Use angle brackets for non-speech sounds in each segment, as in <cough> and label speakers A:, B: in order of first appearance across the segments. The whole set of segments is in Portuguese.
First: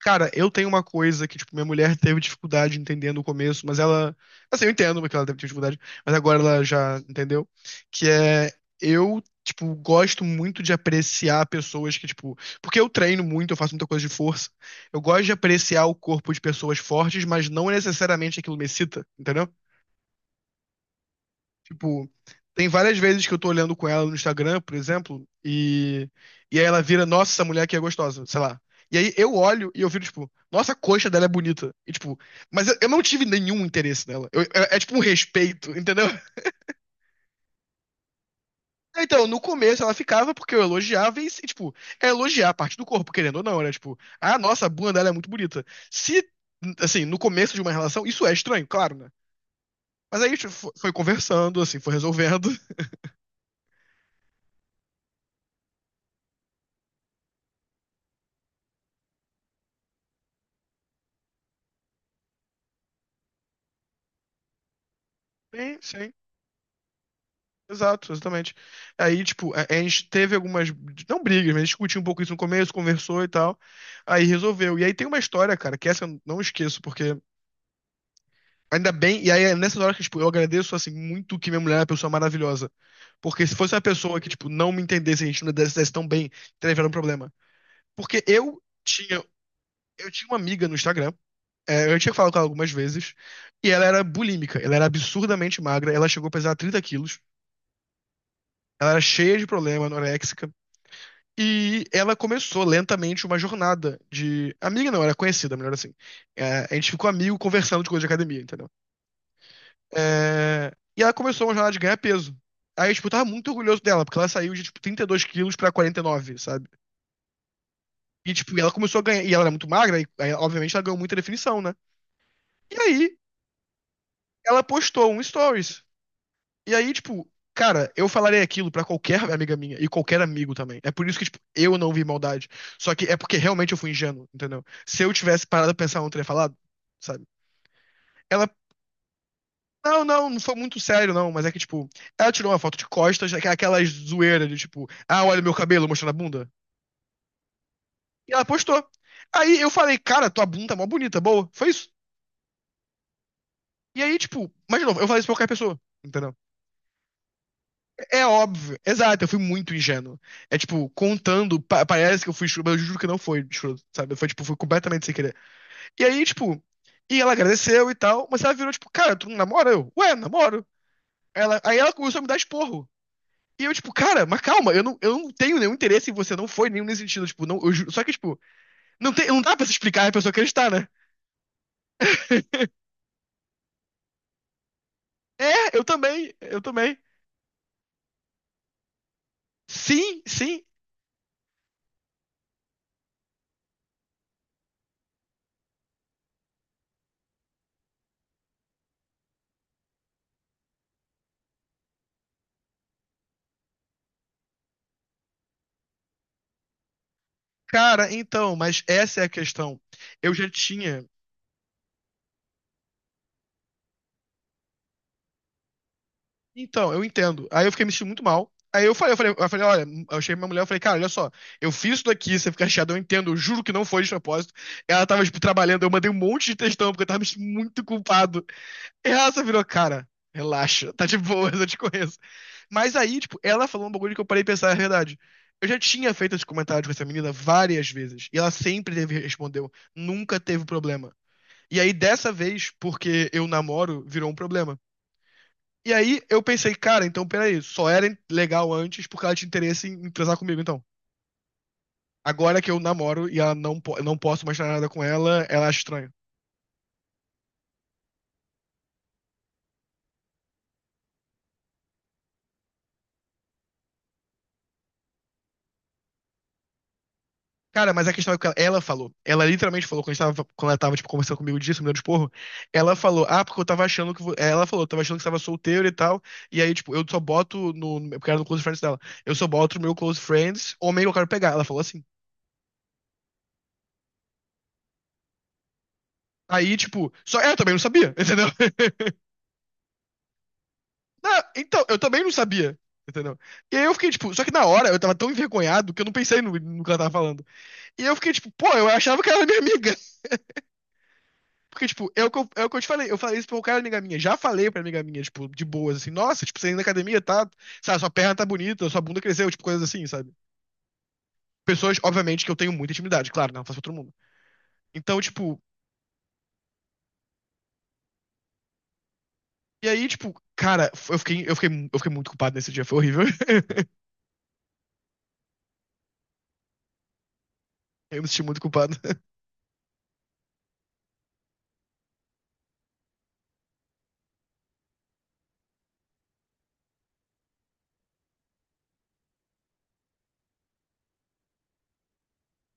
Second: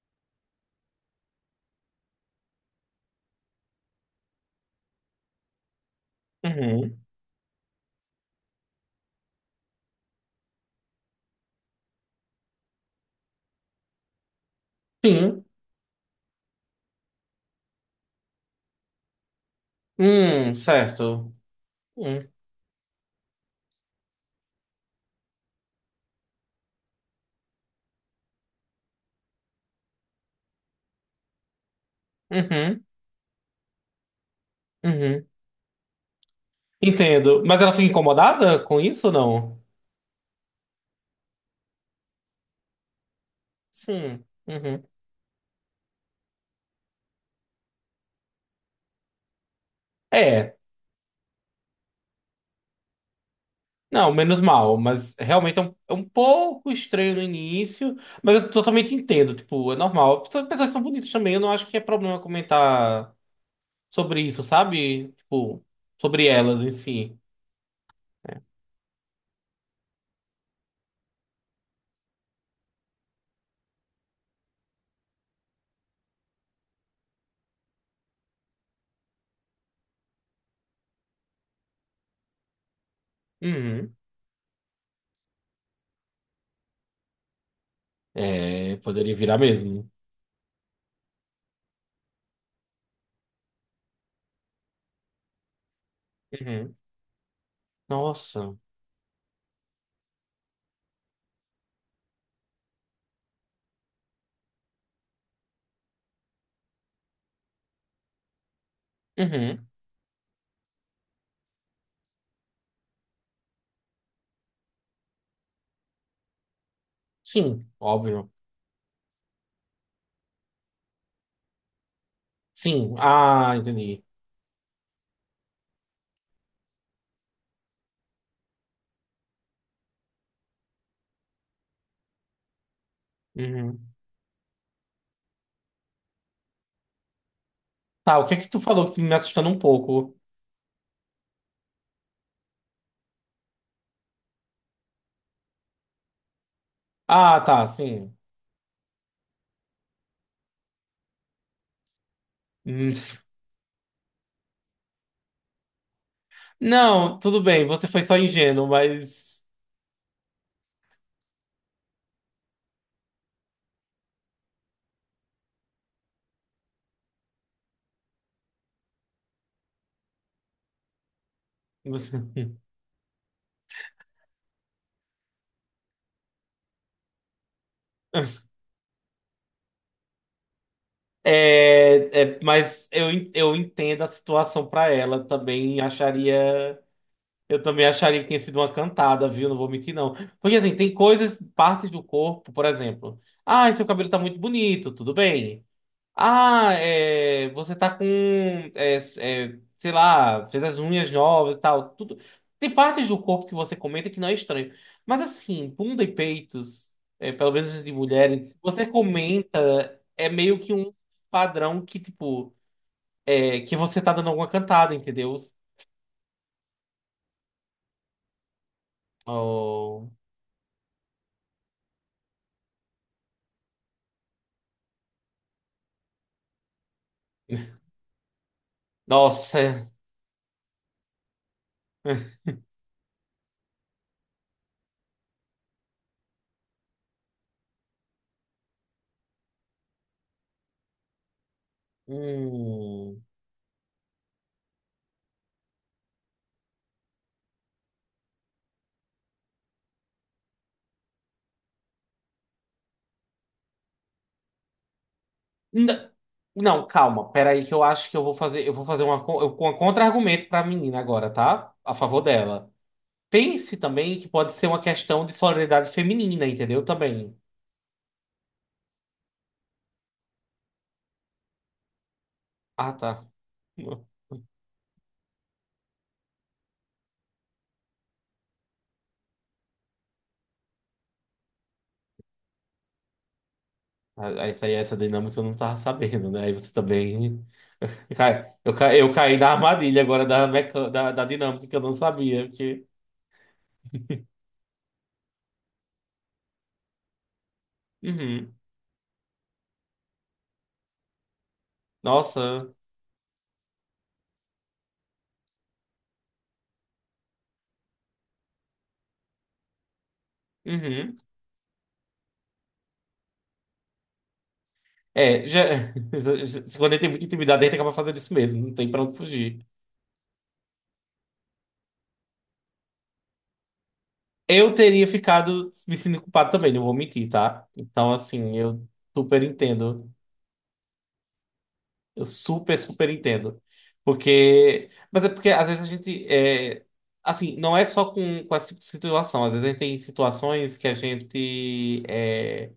A: Cara, eu tenho uma coisa que, tipo, minha mulher teve dificuldade entendendo no começo, mas ela. Assim, eu entendo porque ela teve dificuldade, mas agora ela já
B: Uhum.
A: entendeu. Que é. Eu, tipo, gosto muito de apreciar pessoas que, tipo. Porque eu treino muito, eu faço muita coisa de força. Eu gosto de
B: Sim.
A: apreciar o corpo de pessoas fortes, mas não necessariamente aquilo me excita, entendeu?
B: Certo.
A: Tipo,
B: Hum.
A: tem várias vezes que eu tô olhando com ela no Instagram, por exemplo, e aí ela vira, nossa, essa mulher aqui é gostosa, sei lá. E aí eu olho e eu viro, tipo, nossa, a coxa dela é bonita. E, tipo, mas eu,
B: Uhum.
A: eu não tive nenhum interesse nela. Eu- é, é tipo um
B: Uhum.
A: respeito, <laughs> entendeu?
B: Entendo. Mas ela fica incomodada com isso ou
A: Então, no
B: não?
A: começo ela ficava porque eu elogiava e, tipo, é elogiar a parte do corpo, querendo ou não, era tipo,
B: Sim.
A: ah, nossa, a
B: Uhum.
A: bunda dela é muito bonita. Se, assim, no começo de uma relação, isso é estranho, claro, né? Mas aí tipo,
B: É.
A: foi conversando, assim, foi resolvendo. <laughs>
B: Não, menos mal, mas realmente é um pouco estranho no início, mas eu totalmente entendo, tipo, é normal. Pessoas são bonitas também, eu não acho que é problema comentar sobre isso, sabe? Tipo,
A: Sim, sim.
B: sobre elas em si.
A: Exato, exatamente. Aí, tipo, a gente teve algumas, não brigas, mas discutiu um pouco isso no começo, conversou e tal. Aí resolveu. E aí tem uma história, cara, que essa eu não esqueço, porque ainda bem, e aí é nessas horas que, tipo, eu agradeço, assim, muito que minha mulher é uma pessoa maravilhosa. Porque se fosse uma
B: Uhum.
A: pessoa que, tipo, não me entendesse, a gente não desse tão bem, teria um problema. Porque
B: É, poderia virar mesmo.
A: eu tinha uma amiga no Instagram, é, eu tinha falado com ela algumas vezes, e ela era bulímica, ela era absurdamente magra, ela chegou a pesar
B: Uhum.
A: 30 quilos,
B: Nossa.
A: ela era cheia de problema, anoréxica. E ela começou lentamente uma jornada de. Amiga não, era conhecida, melhor assim. É, a gente ficou amigo conversando de coisa de academia, entendeu?
B: Uhum.
A: É, e ela começou uma jornada de ganhar peso. Aí, tipo, eu tava muito orgulhoso dela, porque ela saiu de, tipo, 32 quilos pra 49, sabe?
B: Sim, óbvio.
A: E, tipo, ela começou a ganhar. E ela era muito magra, e aí, obviamente ela ganhou muita definição, né? E
B: Sim,
A: aí,
B: ah, entendi.
A: ela postou um stories. E aí, tipo, cara, eu falarei aquilo pra qualquer amiga minha e qualquer amigo também. É por isso que, tipo, eu não vi maldade. Só que é porque realmente eu
B: Uhum.
A: fui ingênuo, entendeu? Se eu tivesse parado a pensar, eu não teria falado, sabe?
B: Tá, o que é
A: Ela,
B: que tu falou que me assustando um pouco?
A: não foi muito sério, não, mas é que, tipo, ela tirou uma foto de costas, aquela zoeira de, tipo, ah, olha meu cabelo mostrando a bunda.
B: Ah, tá, sim.
A: E
B: <laughs>
A: ela postou. Aí eu falei, cara, tua bunda tá mó bonita, boa. Foi isso.
B: Hum.
A: E aí, tipo, mas de novo, eu falei isso pra qualquer pessoa, entendeu?
B: Não, tudo bem, você foi só
A: É
B: ingênuo,
A: óbvio. Exato, eu fui
B: mas.
A: muito ingênuo. É tipo, contando, parece que eu fui escroto, mas eu juro que não foi escroto, sabe? Foi tipo, foi completamente sem querer. E aí, tipo, e ela agradeceu e tal, mas ela virou tipo, cara, tu não namora? Eu, ué, namoro. Ela, aí ela começou a me dar
B: <laughs>
A: esporro. E eu, tipo, cara, mas calma, eu não tenho nenhum interesse em você, não foi nenhum nesse sentido, tipo, não, só que, tipo, não, tem, não dá pra se explicar e a pessoa acreditar, né?
B: Mas eu entendo a situação pra ela
A: É,
B: também
A: eu
B: acharia
A: também.
B: eu também acharia que tinha sido uma cantada, viu? Não vou mentir, não.
A: Sim,
B: Porque
A: sim.
B: assim, tem coisas, partes do corpo, por exemplo. Ah, seu cabelo tá muito bonito, tudo bem. Ah, é, você tá com, sei lá, fez as unhas novas e tal, tudo. Tem partes do corpo que você comenta que não é estranho. Mas assim, bunda e peitos, é, pelo menos de
A: Cara,
B: mulheres,
A: então,
B: se
A: mas
B: você
A: essa é a questão.
B: comenta, é
A: Eu já
B: meio que um
A: tinha.
B: padrão que, tipo, é, que você tá dando alguma cantada, entendeu?
A: Então, eu entendo. Aí eu fiquei me sentindo muito mal. Aí eu falei, eu falei, eu falei, olha,
B: Oh,
A: eu cheguei pra minha mulher, eu falei, cara, olha só, eu fiz isso daqui, você fica chateado, eu entendo, eu juro que não foi de propósito. Ela tava, tipo, trabalhando, eu mandei um monte de textão, porque eu tava me sentindo muito culpado. E ela só virou,
B: nossa.
A: cara, relaxa, tá de boa, eu te conheço. Mas aí, tipo, ela falou um bagulho que eu parei de pensar, é verdade. Eu já tinha feito esse comentário com essa menina várias vezes, e ela sempre teve, respondeu, nunca teve problema. E aí, dessa vez,
B: Hum.
A: porque eu namoro, virou um problema. E aí eu pensei, cara, então peraí, só era legal antes porque ela tinha interesse em, em transar comigo, então. Agora que eu namoro e ela não, eu não posso mais fazer nada com ela, ela acha
B: N-
A: estranho.
B: Não, calma, peraí que eu acho que eu vou fazer, uma, um contra-argumento pra menina agora, tá? A favor dela. Pense também que pode ser uma questão de solidariedade feminina, entendeu? Também.
A: Cara, mas a questão é que ela falou. Ela literalmente falou, quando, a gente tava, quando ela tava, tipo, conversando comigo disso, me dando de porro,
B: Ah,
A: ela
B: tá.
A: falou, ah, porque eu tava achando
B: <laughs>
A: que... Ela falou, eu tava achando que você tava solteiro e tal, e aí, tipo, eu só boto no... porque era no Close Friends dela. Eu só boto no meu Close Friends, homem que eu quero pegar. Ela falou assim.
B: Ah, essa aí, essa dinâmica eu não tava sabendo, né? Aí você
A: Aí, tipo, só
B: também.
A: ela também não
B: <laughs>
A: sabia,
B: Eu
A: <laughs>
B: caí,
A: entendeu?
B: eu ca- eu caí na armadilha agora da
A: Não,
B: dinâmica que eu
A: então,
B: não
A: eu também não
B: sabia.
A: sabia.
B: Porque.
A: Entendeu? E aí eu fiquei, tipo, só que na hora eu tava tão envergonhado que eu não pensei no, no que ela tava falando. E eu fiquei, tipo,
B: Uhum.
A: pô, eu achava que ela era minha amiga. <laughs> Porque, tipo, é o
B: Nossa.
A: que eu te falei. Eu falei isso pra um cara amiga minha. Já falei pra amiga minha, tipo, de boas, assim, nossa, tipo, você indo na academia, tá? Sabe, sua perna tá bonita, sua bunda cresceu, tipo, coisas assim, sabe?
B: Uhum.
A: Pessoas, obviamente, que eu tenho muita intimidade, claro, né, não faço pra todo mundo. Então,
B: É,
A: tipo,
B: já. <laughs> Quando ele tem muita intimidade, ele acaba fazendo isso mesmo, não tem pra onde fugir.
A: e aí, tipo, cara, eu fiquei muito culpado nesse dia, foi horrível. <laughs>
B: Eu teria ficado me sentindo culpado também, não vou mentir, tá? Então,
A: Eu me senti
B: assim,
A: muito
B: eu
A: culpado. <laughs>
B: super entendo. Eu super, super entendo. Porque. Mas é porque às vezes a gente. É. Assim, não é só com esse tipo de situação. Às vezes a gente tem situações que a gente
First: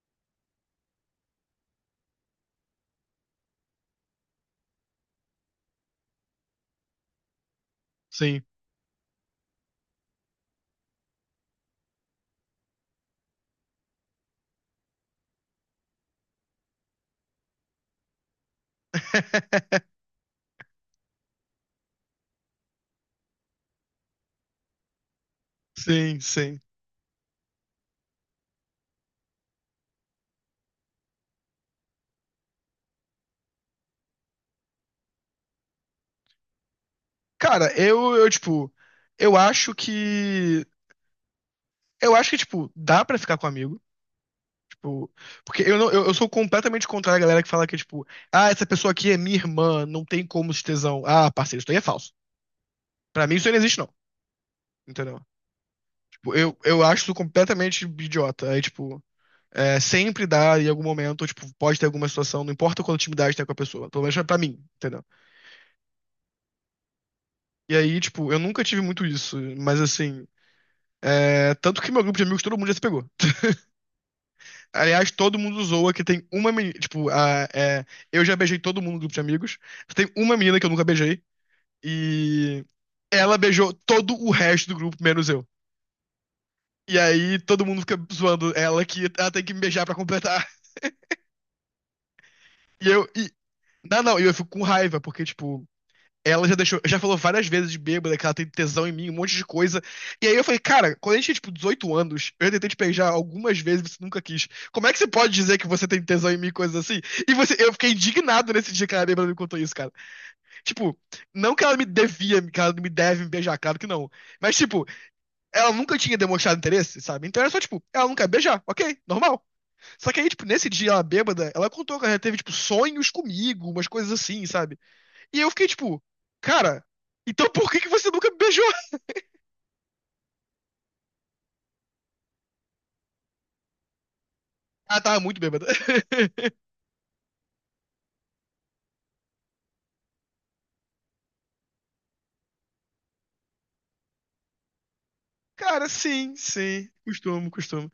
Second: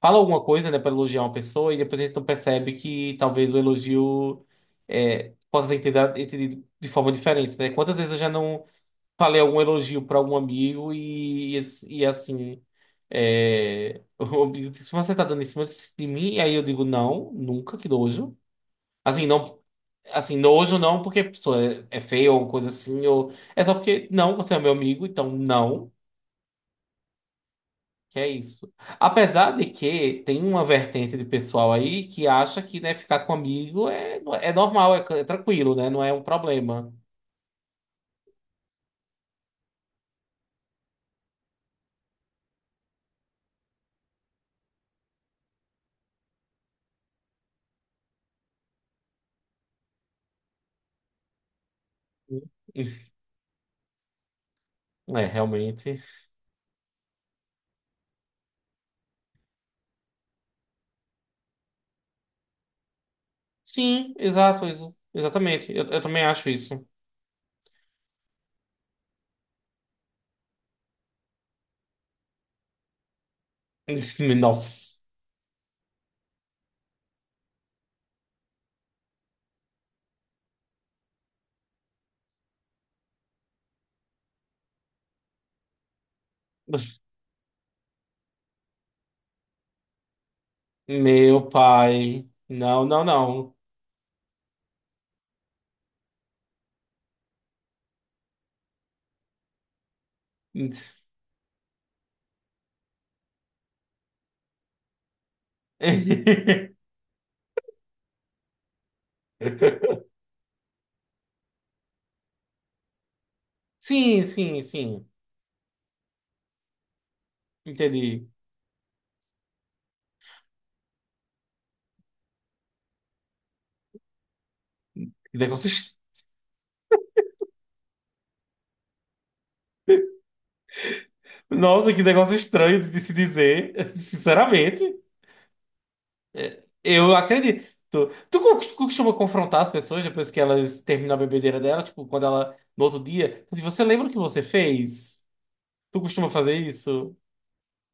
B: fala alguma coisa, né, para elogiar uma pessoa e depois a gente não percebe que talvez o elogio possa ter entendido de forma diferente, né? Quantas vezes eu já
A: Sim.
B: não falei algum elogio para algum amigo e, assim. É, <laughs> o amigo disse, mas você tá dando em cima de mim? E aí eu digo, não, nunca, que nojo. Assim, não.
A: <laughs>
B: Assim, nojo não porque a pessoa é feia ou coisa assim, ou. É só porque, não, você é meu amigo, então não,
A: Sim, sim.
B: que é isso. Apesar de que tem uma vertente de pessoal aí que acha que, né, ficar com amigo é normal, é tranquilo, né, não é um problema.
A: Cara, tipo, eu acho que. Eu acho que, tipo, dá pra ficar com amigo. Tipo, porque eu, não, eu sou completamente contrário à galera que fala que, tipo, ah, essa pessoa aqui é minha irmã, não tem como se tesão. Ah, parceiro, isso daí é falso.
B: <laughs>
A: Pra mim, isso aí não existe, não. Entendeu?
B: É, realmente.
A: Tipo, eu acho isso completamente idiota. Aí, tipo, é, sempre dá em algum momento, tipo, pode ter alguma situação, não importa quanta intimidade tem com a pessoa. Pelo
B: Sim,
A: menos pra mim,
B: exato,
A: entendeu?
B: exatamente. Eu também acho isso.
A: E aí, tipo, eu nunca tive muito isso, mas assim. É, tanto que meu grupo de amigos, todo mundo já se pegou.
B: Nossa.
A: Aliás, todo mundo zoa que tem uma menina. Tipo, a, é, eu já beijei todo mundo no grupo de amigos. Tem uma menina que eu nunca beijei. E ela beijou todo o resto do grupo, menos eu. E aí todo mundo fica zoando ela que ela tem que me beijar pra completar. <laughs>
B: Meu pai. Não,
A: E
B: não,
A: eu. E,
B: não.
A: não, não, e eu fico com raiva, porque, tipo, ela já deixou, já falou várias vezes de bêbada que ela tem tesão em mim, um monte de coisa. E aí eu falei, cara, quando a gente tinha tipo 18 anos, eu tentei te beijar algumas vezes, e você nunca quis. Como é que você pode dizer que você tem tesão em mim,
B: <laughs>
A: coisas assim? E você, eu fiquei indignado nesse dia que a bêbada me contou isso, cara. Tipo, não que ela me devia, que ela me deve me beijar, claro que não.
B: Sim,
A: Mas
B: sim,
A: tipo,
B: sim.
A: ela nunca tinha demonstrado interesse, sabe? Então era só tipo, ela não quer
B: Entendi.
A: beijar, ok, normal. Só que aí, tipo, nesse dia ela bêbada, ela contou que ela teve tipo sonhos comigo, umas coisas assim, sabe?
B: Que
A: E eu fiquei
B: negócio est-
A: tipo, cara, então por que que você nunca me beijou? <laughs>
B: Nossa, que negócio estranho de se dizer. <laughs> Sinceramente,
A: Ah, tava muito bêbada. <laughs>
B: eu acredito. Tu costuma confrontar as pessoas depois que elas terminam a bebedeira dela, tipo, quando ela, no outro dia, se você lembra o que você fez?
A: Cara,
B: Tu costuma
A: sim,
B: fazer
A: sim.
B: isso?
A: Costumo, costumo.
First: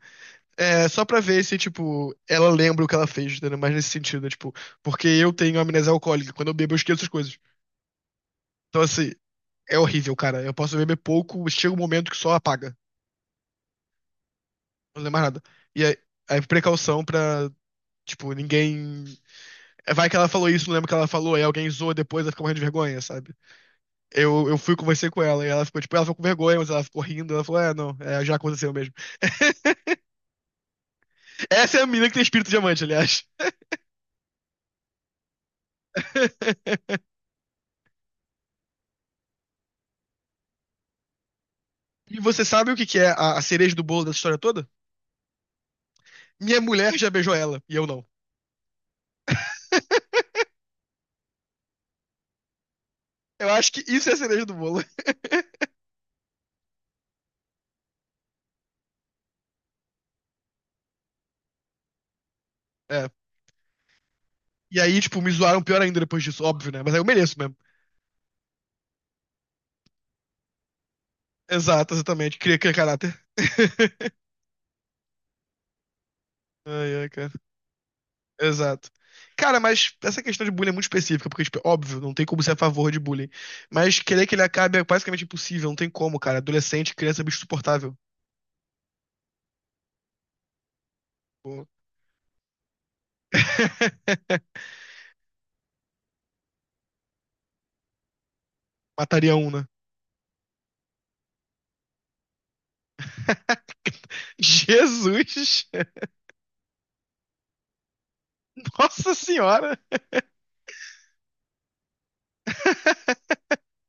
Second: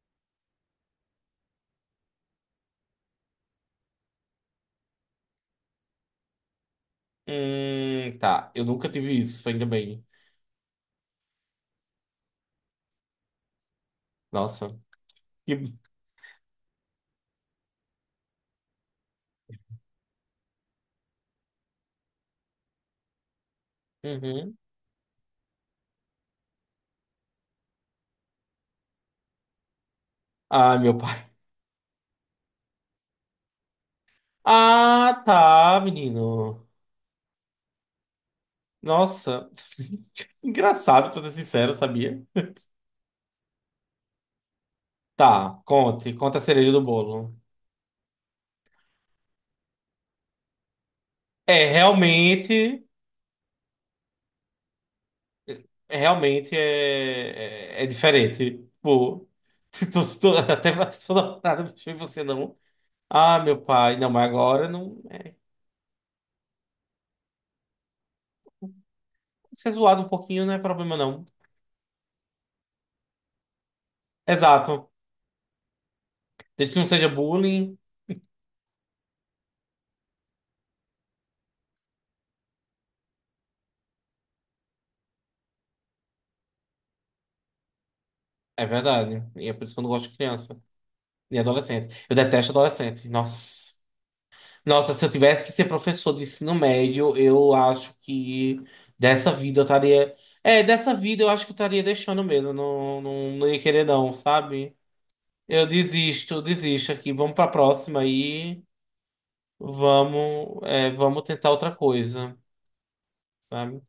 A: É, só pra ver se, tipo, ela lembra o que ela fez, entendeu? Mas nesse sentido, né? Tipo, porque eu tenho amnésia alcoólica. Quando eu bebo, eu esqueço as coisas.
B: Tá. Eu
A: Então,
B: nunca
A: assim,
B: tive isso, ainda
A: é
B: bem.
A: horrível, cara. Eu posso beber pouco, chega um momento que só apaga.
B: Nossa.
A: Não lembro mais nada.
B: Que.
A: E aí, aí precaução pra, tipo, ninguém. É, vai que ela falou isso, não lembro o que ela falou, aí alguém zoa depois, ela fica morrendo de vergonha, sabe? Eu
B: Uhum.
A: fui conversei com ela e ela ficou, tipo, ela ficou com vergonha, mas ela ficou rindo. Ela falou, é, não, é, já aconteceu mesmo.
B: Ah, meu pai. <laughs>
A: Essa é a menina que tem espírito diamante, aliás.
B: Ah, tá, menino.
A: <laughs>
B: Nossa. <laughs> Engraçado, pra ser sincero,
A: E
B: sabia?
A: você sabe o que que é a cereja do bolo dessa história toda?
B: Tá, conte. Conta a
A: Minha
B: cereja do
A: mulher já beijou
B: bolo.
A: ela, e eu não.
B: É, realmente.
A: Eu acho que isso é a cereja do bolo. <laughs>
B: Realmente é, diferente. Tipo, <laughs> se tu, <laughs> até se tu não nada, bicho, e você não.
A: É.
B: Ah, meu pai. Não, mas agora
A: E
B: não.
A: aí, tipo, me
B: É,
A: zoaram pior ainda depois disso, óbvio, né? Mas aí eu mereço mesmo.
B: ser zoado um pouquinho não é problema, não.
A: Exato, exatamente. Cria, cria caráter. <laughs>
B: Exato. Desde que não
A: Ai,
B: seja
A: ai, cara.
B: bullying.
A: Exato. Cara, mas essa questão de bullying é muito específica, porque, tipo, é óbvio, não tem como ser a favor de bullying. Mas querer que ele acabe é basicamente impossível, não tem como, cara. Adolescente, criança, é bicho insuportável.
B: É verdade. E é por isso que eu não gosto de criança. Nem
A: Pô.
B: adolescente. Eu detesto adolescente. Nossa.
A: <laughs>
B: Nossa, se eu tivesse que ser professor de ensino médio, eu acho que dessa
A: Mataria um,
B: vida eu
A: né?
B: estaria. É, dessa vida eu acho que eu estaria deixando mesmo. Eu Não, não, não
A: <laughs>
B: ia querer, não, sabe?
A: Jesus!
B: Eu desisto aqui. Vamos pra próxima aí.
A: Nossa Senhora!
B: Vamos tentar outra coisa,
A: <laughs>
B: sabe?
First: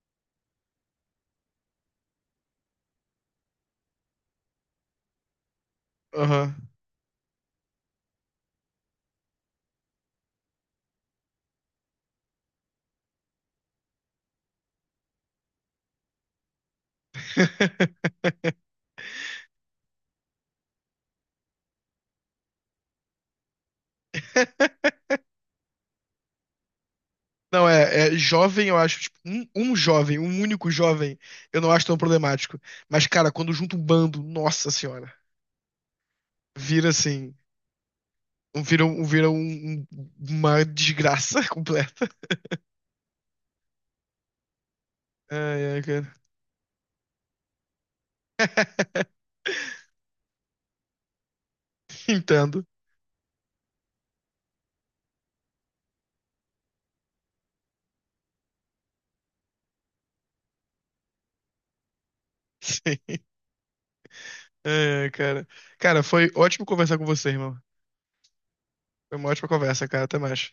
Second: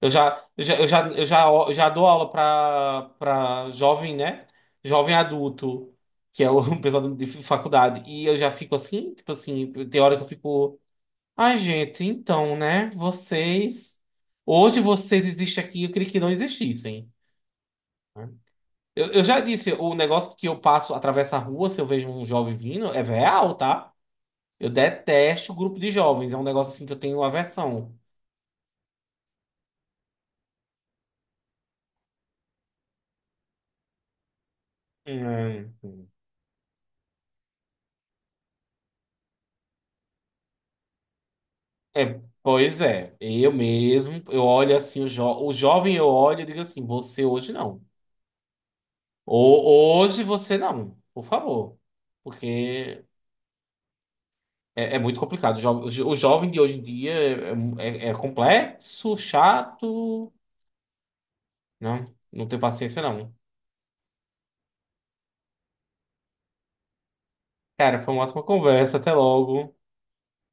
B: Eu já dou aula para jovem, né? Jovem adulto, que é
A: Aham.
B: o <laughs> pessoal de faculdade. E eu já fico assim, tipo assim, tem hora que eu fico. Ai, gente, então, né? Vocês. Hoje vocês existem aqui, eu queria que não existissem. Né?
A: <laughs>
B: Eu já disse, o negócio que eu passo, atravesso a rua, se eu vejo um jovem vindo, é real, tá? Eu detesto o grupo de jovens, é um negócio assim que eu tenho
A: Não,
B: aversão.
A: é, é jovem, eu acho, tipo, um jovem, um único jovem, eu não acho tão problemático. Mas, cara, quando junta um bando, nossa senhora,
B: Hum.
A: vira assim. Vira uma desgraça <laughs>
B: É,
A: completa.
B: pois é, eu mesmo, eu olho assim, o
A: Ai, ai,
B: jovem
A: cara.
B: eu olho e digo assim, você hoje não.
A: <laughs>
B: Hoje você não, por favor.
A: Entendo.
B: Porque é muito complicado. O jovem de hoje em dia é complexo, chato. Não, não tenho paciência,
A: Sim.
B: não.
A: Ai, ai, cara. Cara, foi ótimo conversar com você, irmão.
B: Cara, foi uma ótima conversa. Até
A: Foi uma ótima
B: logo.
A: conversa, cara. Até mais.